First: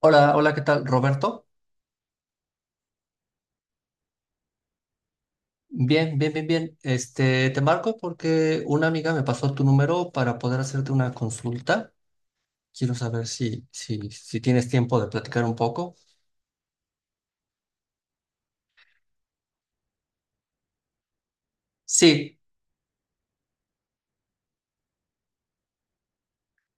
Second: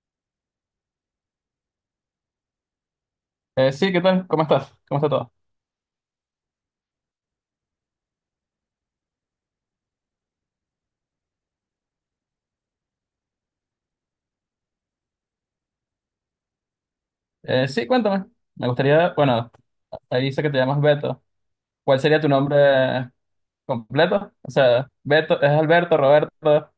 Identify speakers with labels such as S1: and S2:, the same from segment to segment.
S1: Hola, hola, ¿qué tal, Roberto?
S2: Sí, ¿qué tal? ¿Cómo estás? ¿Cómo está todo?
S1: Bien, bien, bien, bien. Te marco porque una amiga me pasó tu número para poder hacerte una consulta. Quiero saber si tienes tiempo de platicar un poco.
S2: Sí, cuéntame. Me gustaría, bueno, ahí dice que te llamas Beto. ¿Cuál sería tu
S1: Sí.
S2: nombre completo? O sea, Beto, ¿es Alberto, Roberto?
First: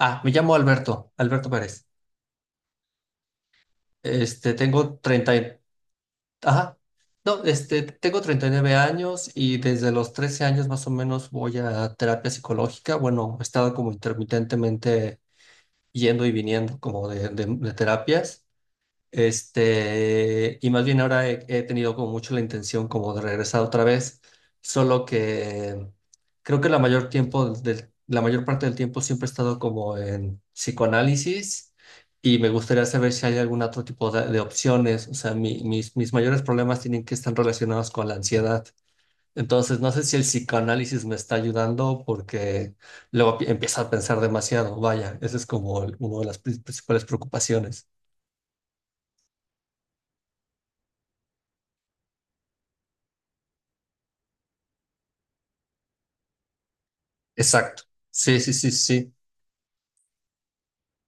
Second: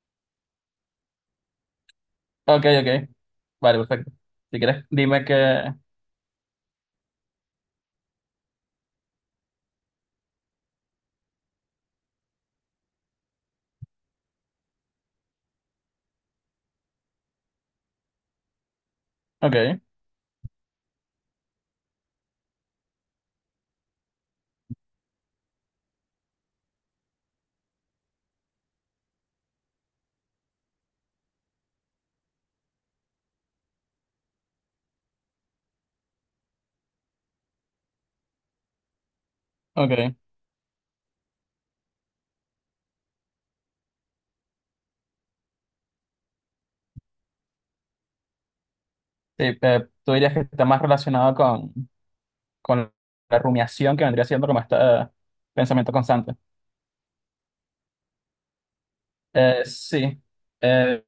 S1: Ah, me llamo Alberto, Alberto Pérez.
S2: Ok, ok. Vale, perfecto.
S1: Este,
S2: Si quieres,
S1: tengo
S2: dime
S1: 30 y-
S2: que...
S1: ajá. No, tengo 39 años y desde los 13 años más o menos voy a terapia psicológica. Bueno, he estado como intermitentemente yendo y viniendo como de terapias.
S2: Ok,
S1: Y más bien ahora he tenido como mucho la intención como de regresar otra vez, solo que creo que la mayor parte del tiempo siempre he estado como en psicoanálisis y me gustaría saber si hay algún otro tipo de opciones. O sea, mis mayores problemas tienen que estar relacionados con la ansiedad. Entonces, no sé
S2: ok.
S1: si el psicoanálisis me está ayudando porque empiezo a pensar demasiado. Vaya, esa es como una de las principales preocupaciones.
S2: Sí, tú dirías que está más relacionado con la rumiación que vendría siendo como este pensamiento constante.
S1: Exacto. Sí, sí, sí, sí.
S2: Sí. Eh,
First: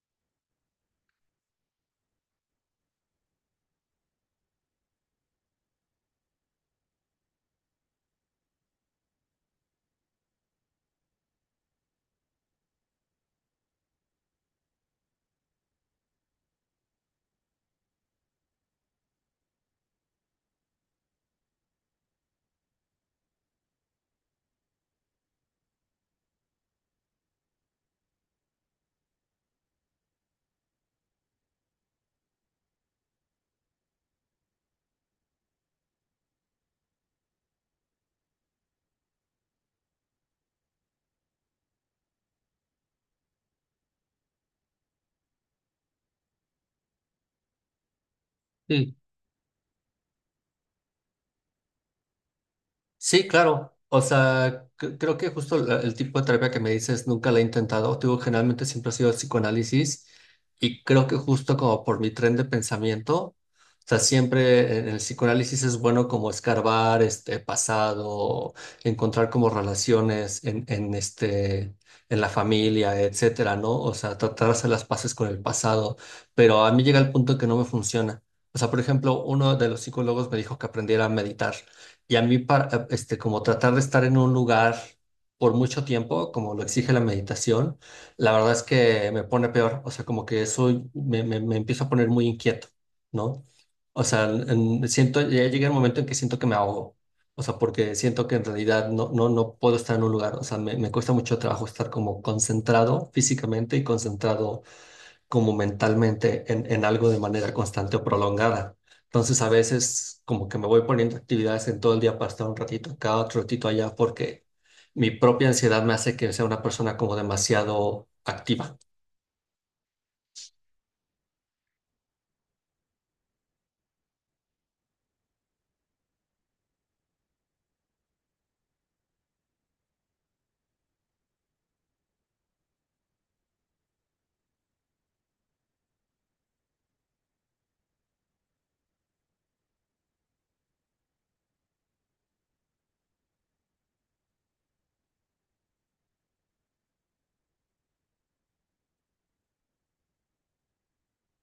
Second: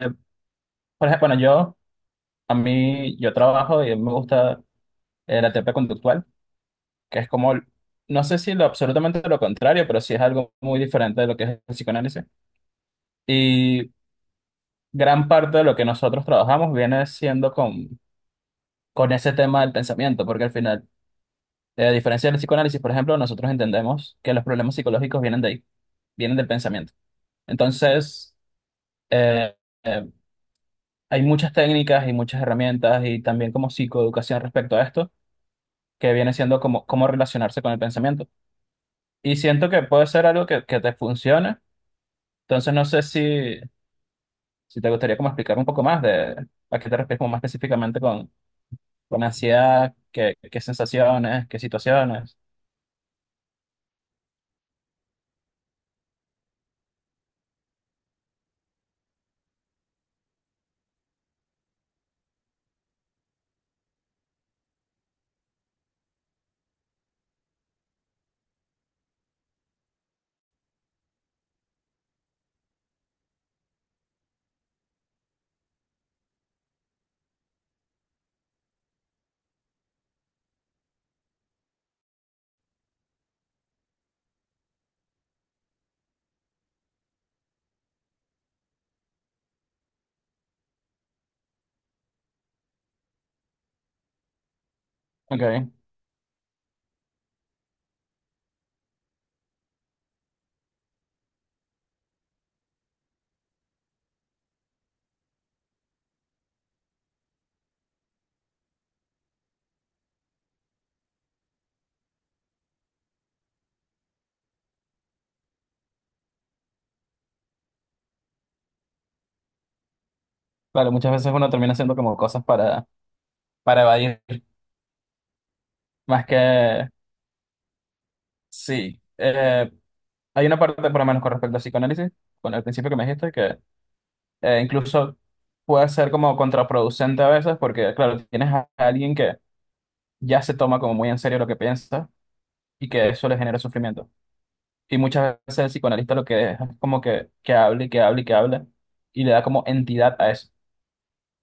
S2: por ejemplo, bueno, yo, a mí, yo trabajo y me gusta la terapia conductual. Que es como, no sé si lo absolutamente lo contrario, pero sí es algo muy diferente de lo que es el psicoanálisis. Y gran parte de lo que nosotros trabajamos viene siendo con ese tema del pensamiento, porque al final, a diferencia del psicoanálisis, por ejemplo, nosotros entendemos que los problemas psicológicos vienen de ahí, vienen del pensamiento. Entonces, eh, eh, hay muchas técnicas y muchas herramientas y también como psicoeducación respecto a esto, que viene siendo como cómo relacionarse con el pensamiento. Y siento que puede ser algo que te funcione. Entonces no sé si si te gustaría como explicar un poco más de a qué te refieres como más específicamente
S1: Sí.
S2: con ansiedad, qué, qué sensaciones, qué situaciones.
S1: Sí, claro. O sea, creo que justo el tipo de terapia que me dices nunca la he intentado. Te digo, generalmente siempre ha sido el psicoanálisis y creo que justo como por mi tren de pensamiento, o sea, siempre en el psicoanálisis es bueno como escarbar este pasado, encontrar como relaciones en en la familia, etcétera, ¿no? O sea, tratar de hacer las paces con el pasado, pero a mí llega el punto que no me funciona. O sea, por ejemplo, uno de los psicólogos me dijo que aprendiera a meditar. Y a mí, para, como tratar de estar en un lugar por mucho tiempo, como lo exige la meditación, la verdad es que me pone peor. O sea, como que me empiezo a poner muy inquieto, ¿no? O sea, siento, ya llega
S2: Ok,
S1: el momento en que siento que me ahogo. O sea, porque siento que en realidad no puedo estar en un lugar. O sea, me cuesta mucho trabajo estar como concentrado físicamente y concentrado como mentalmente en algo de manera constante o prolongada. Entonces a veces como que me voy poniendo actividades en todo el día para estar un ratito acá, otro ratito allá, porque mi propia ansiedad me hace que sea una persona como demasiado activa.
S2: claro, muchas veces uno termina haciendo como cosas para evadir, más que sí. Hay una parte, por lo menos con respecto al psicoanálisis, con el principio que me dijiste, que incluso puede ser como contraproducente a veces, porque claro, tienes a alguien que ya se toma como muy en serio lo que piensa y que eso le genera sufrimiento. Y muchas veces el psicoanalista lo que deja es como que hable y que hable y que hable y le da como entidad a eso.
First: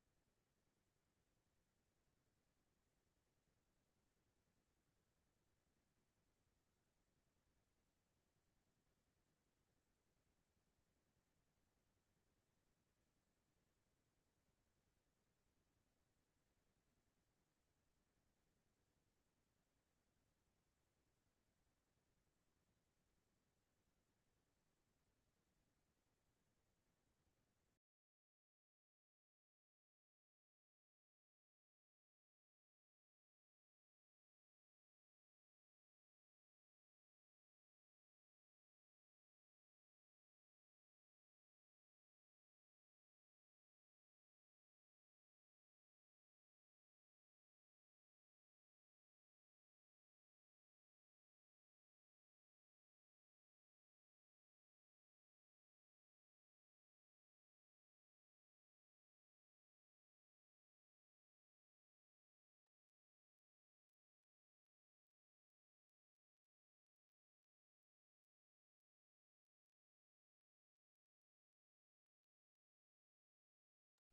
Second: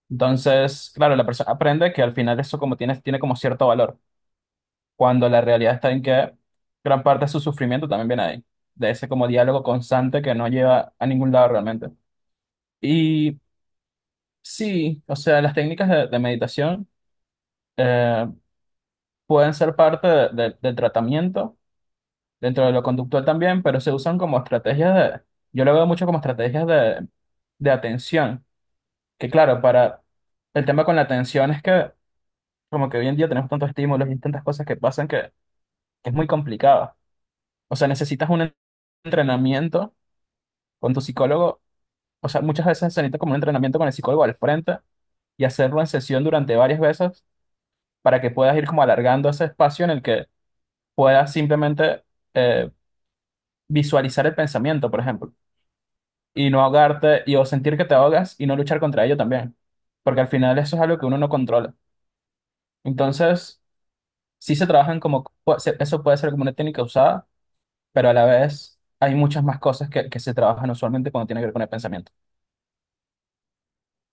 S2: Entonces, claro, la persona aprende que al final eso como tiene, tiene como cierto valor, cuando la realidad está en que gran parte de su sufrimiento también viene ahí, de ese como diálogo constante que no lleva a ningún lado realmente. Y sí, o sea, las técnicas de meditación eh, pueden ser parte del tratamiento dentro de lo conductual también, pero se usan como estrategias de, yo lo veo mucho como estrategias de atención, que claro, para el tema con la atención es que como que hoy en día tenemos tantos estímulos y tantas cosas que pasan que es muy complicado. O sea, necesitas un entrenamiento con tu psicólogo, o sea, muchas veces se necesita como un entrenamiento con el psicólogo al frente y hacerlo en sesión durante varias veces para que puedas ir como alargando ese espacio en el que puedas simplemente eh, visualizar el pensamiento, por ejemplo. Y no ahogarte y o sentir que te ahogas y no luchar contra ello también, porque al final eso es algo que uno no controla. Entonces, sí se trabajan como, eso puede ser como una técnica usada, pero a la vez hay muchas más cosas que se trabajan usualmente cuando tiene que ver con el pensamiento.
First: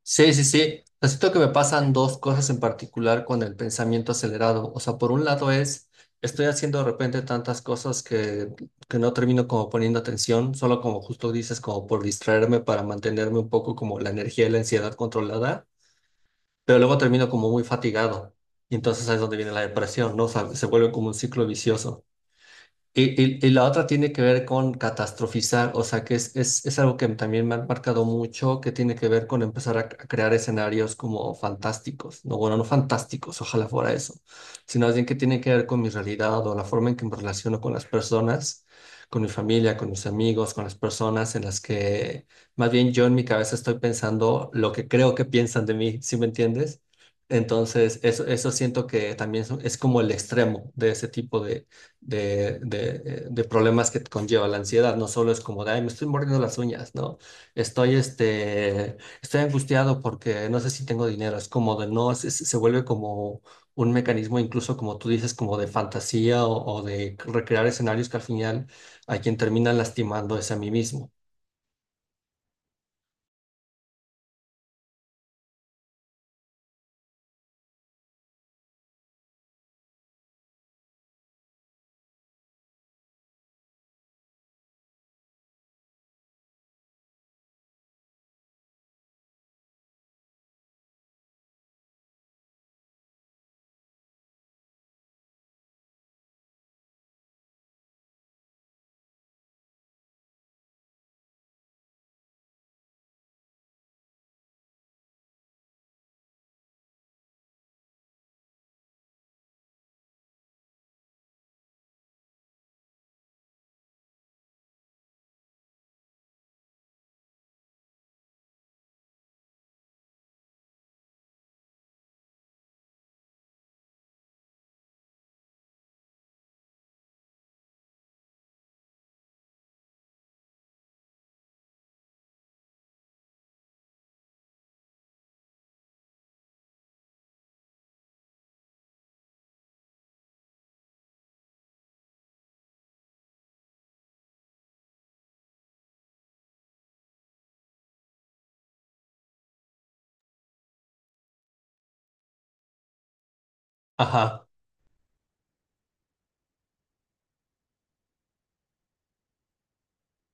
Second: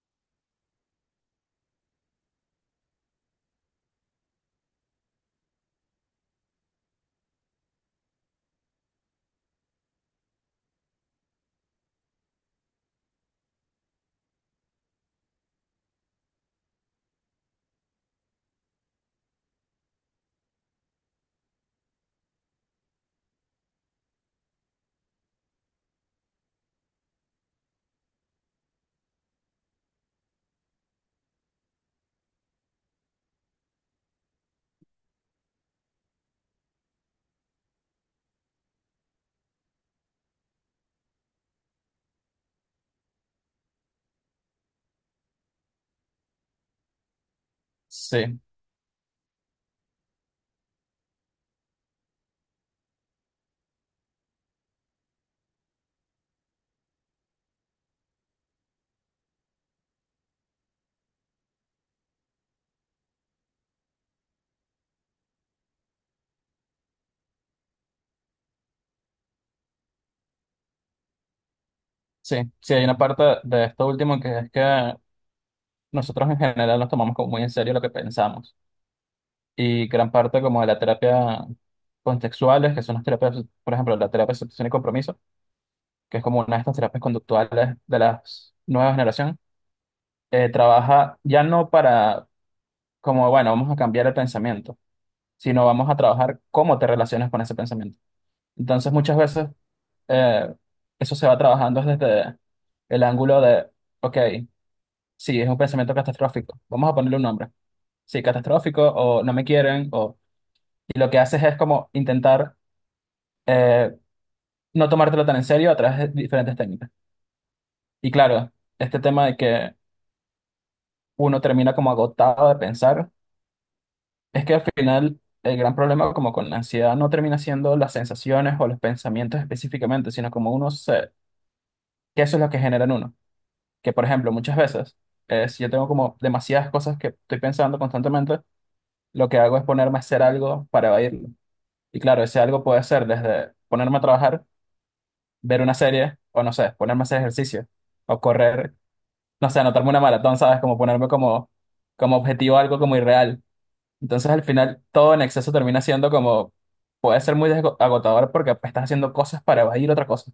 S1: Sí, sí, sí. O sea, siento que me pasan dos cosas en particular con el pensamiento acelerado. O sea, por un lado es, estoy haciendo de repente tantas cosas que no termino como poniendo atención, solo como justo dices, como por distraerme para mantenerme un poco como la energía y la ansiedad controlada, pero luego termino como muy fatigado. Y entonces ahí es donde viene la depresión, ¿no? O sea, se vuelve como un ciclo vicioso. Y la otra tiene que ver con catastrofizar, o sea, que es algo que también me ha marcado mucho, que tiene que ver con empezar a crear escenarios como fantásticos, no, bueno, no fantásticos, ojalá fuera eso, sino más bien que tiene que ver con mi realidad o la forma en que me relaciono con las personas, con mi familia, con mis amigos, con las personas en las que más bien yo en mi cabeza estoy pensando lo que creo que piensan de mí, ¿sí me entiendes? Entonces,
S2: Sí,
S1: eso siento que también es como el extremo de ese tipo de problemas que conlleva la ansiedad. No solo es como de, ay, me estoy mordiendo las uñas, ¿no? Estoy, este, Estoy angustiado porque no sé si tengo dinero. Es como de, no, se vuelve como un mecanismo, incluso como tú dices, como de fantasía o de recrear escenarios que al final a quien termina lastimando es a mí mismo.
S2: sí, sí, hay una parte de esto último que es que nosotros en general nos tomamos como muy en serio lo que pensamos y gran parte como de la terapia contextuales, que son las terapias, por ejemplo, la terapia de aceptación y compromiso que es como una de estas terapias conductuales de la nueva generación, trabaja ya no para como, bueno, vamos a cambiar el pensamiento, sino vamos a trabajar cómo te relacionas con ese pensamiento. Entonces muchas veces eh, eso se va trabajando desde el ángulo de, ok, sí, es un pensamiento catastrófico, vamos a ponerle un nombre. Sí, catastrófico o no me quieren, o... y lo que haces es como intentar eh, no tomártelo tan en serio a través de diferentes técnicas. Y claro, este tema de que uno termina como agotado de pensar, es que al final el gran problema como con la ansiedad no termina siendo las sensaciones o los pensamientos específicamente, sino como uno se, que eso es lo que genera en uno. Que por ejemplo, muchas veces, si yo tengo como demasiadas cosas que estoy pensando constantemente, lo que hago es ponerme a hacer algo para evadirlo. Y claro, ese algo puede ser desde ponerme a trabajar, ver una serie, o no sé, ponerme a hacer ejercicio, o correr, no sé, anotarme una maratón, ¿sabes? Como ponerme como, como objetivo algo como irreal. Entonces al
S1: Ajá,
S2: final todo en exceso termina siendo como, puede ser muy agotador porque pues, estás haciendo cosas para evadir otra cosa.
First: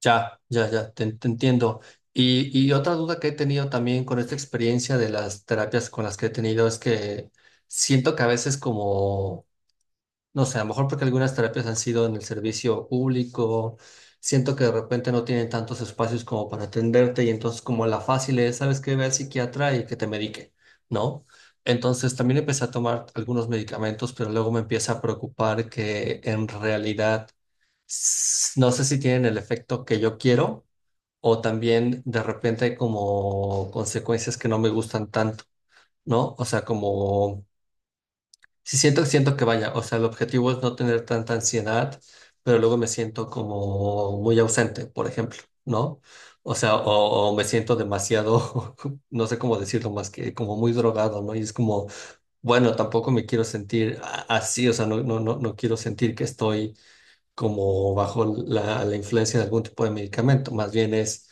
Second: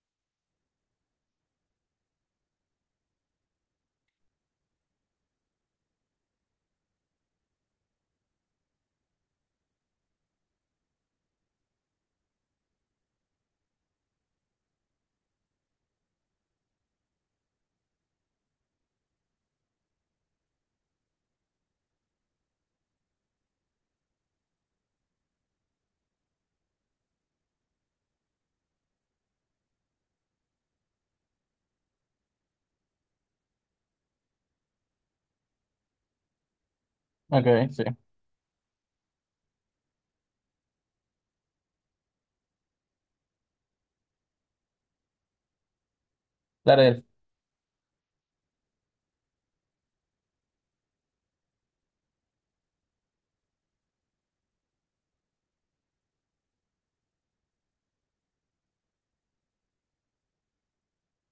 S1: te entiendo. Y otra duda que he tenido también con esta experiencia de las terapias con las que he tenido es que siento que a veces como no sé, a lo mejor porque algunas terapias han sido en el servicio público, siento que de repente no tienen tantos espacios como para atenderte y entonces como la fácil es, sabes que ve al psiquiatra y que te medique, ¿no? Entonces también empecé a tomar algunos medicamentos, pero luego me empieza a preocupar que en realidad no sé si tienen el efecto que yo quiero o también de repente hay como consecuencias que no me gustan tanto, ¿no? O sea,
S2: Ok,
S1: como...
S2: sí.
S1: Sí, siento que vaya, o sea, el objetivo es no tener tanta ansiedad, pero luego me siento como muy ausente, por ejemplo, ¿no? O sea,
S2: Claro,
S1: o me siento demasiado, no sé cómo decirlo más que como muy drogado, ¿no? Y es como, bueno, tampoco me quiero sentir así, o sea, no quiero sentir que estoy como bajo la influencia de algún tipo de medicamento, más bien es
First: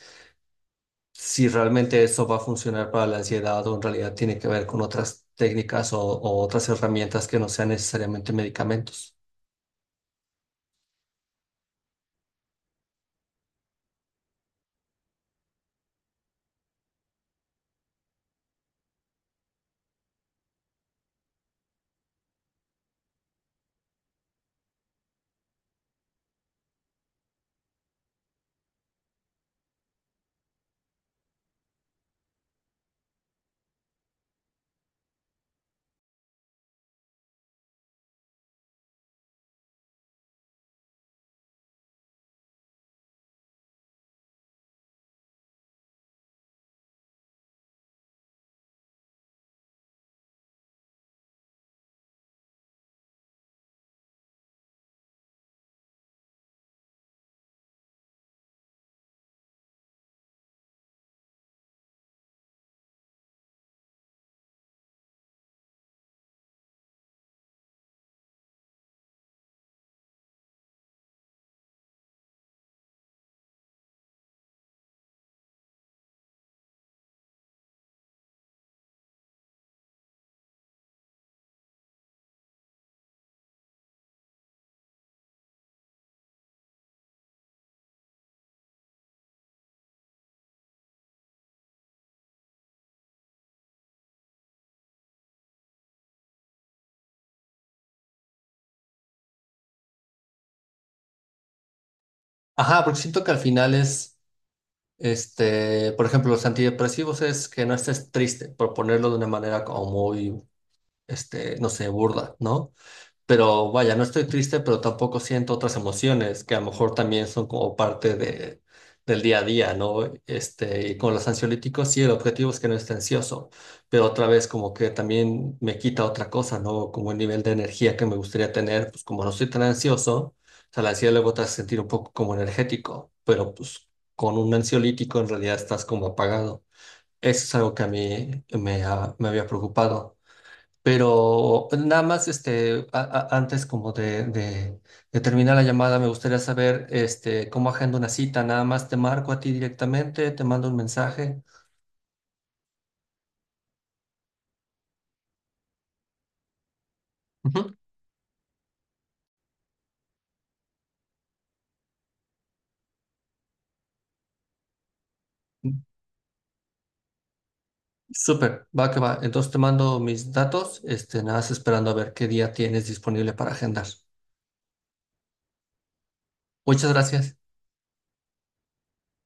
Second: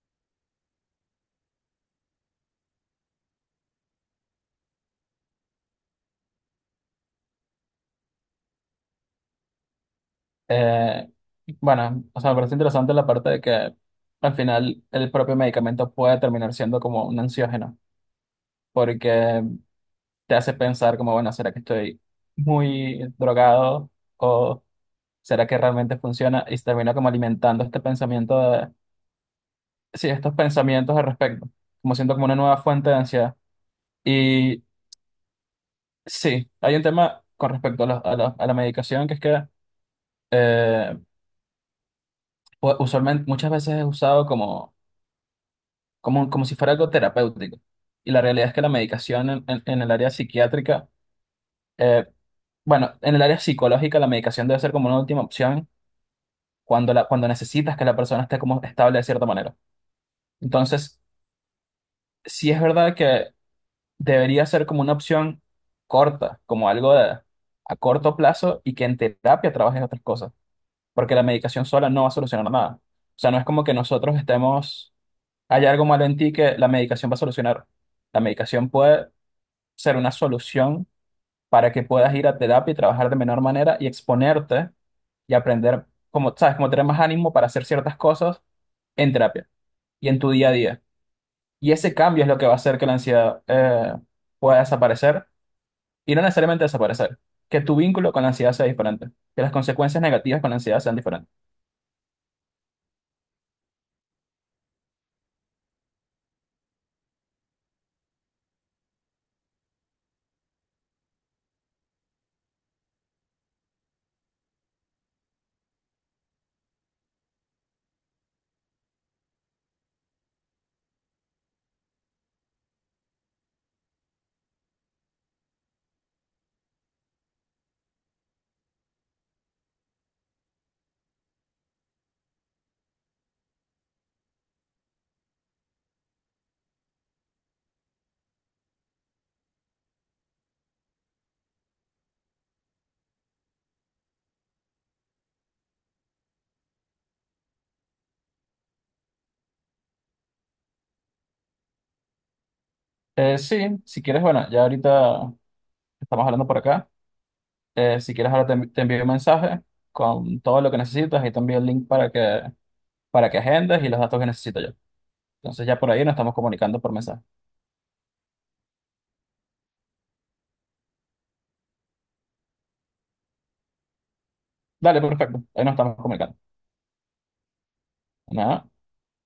S1: si realmente eso va a funcionar para la ansiedad o en realidad tiene que ver con otras técnicas o otras herramientas que no sean necesariamente medicamentos.
S2: eh, bueno, o sea, me parece interesante la parte de que al final el propio medicamento puede terminar siendo como un ansiógeno, porque te hace pensar como, bueno, ¿será que estoy muy drogado o será que realmente funciona? Y se termina como alimentando este pensamiento de, sí, estos pensamientos al respecto, como siento como una nueva fuente de ansiedad. Sí, hay un tema con respecto a, a la medicación que es que eh, usualmente muchas veces es usado como, como, como si fuera algo terapéutico. Y la realidad es que la medicación en, en el área psiquiátrica, eh, bueno, en el área psicológica la medicación debe ser como una última opción cuando, la, cuando necesitas que la persona esté como estable de cierta manera. Entonces, sí es verdad que debería ser como una opción corta, como algo de- a corto plazo y que en terapia trabajes otras cosas porque la medicación sola no va a solucionar nada. O sea, no es como que nosotros estemos, hay algo malo en ti que la medicación va a solucionar. La medicación puede ser una solución para que puedas ir a terapia y trabajar de menor manera y exponerte y aprender, como, sabes, como tener más ánimo para hacer ciertas cosas en terapia y en tu día a día. Y ese cambio es lo que va a hacer que la ansiedad pueda desaparecer y no necesariamente desaparecer, que tu vínculo con la ansiedad sea diferente, que las consecuencias negativas con la ansiedad sean diferentes.
S1: Ajá, porque siento que al final es, por ejemplo, los antidepresivos es que no estés triste, por ponerlo de una manera como muy, no sé, burda, ¿no? Pero vaya, no estoy triste, pero tampoco siento otras emociones que a lo mejor también son como parte de, del día a día, ¿no? Y con los ansiolíticos, sí, el objetivo es que no esté ansioso, pero otra vez como que también me quita otra cosa, ¿no? Como el nivel de energía que me gustaría tener, pues como no estoy tan ansioso, o sea, la ansiedad luego te hace sentir un poco como energético, pero pues con un ansiolítico en realidad estás como apagado. Eso es algo que a mí me, ha- me había preocupado. Pero nada más, antes como de terminar la llamada, me gustaría saber, cómo agendo una cita. Nada más te marco a ti directamente, te mando un mensaje.
S2: Sí, si quieres, bueno, ya ahorita estamos hablando por acá.
S1: Ujú.
S2: Si quieres, ahora te, te envío un mensaje con todo lo que necesitas y también el link para que agendes y los datos que necesito yo. Entonces ya por ahí nos estamos comunicando por mensaje.
S1: Súper, va que va. Entonces te mando mis datos, nada más esperando a ver qué día tienes disponible para agendar.
S2: Dale, perfecto. Ahí nos estamos comunicando.
S1: Muchas gracias.
S2: Nada.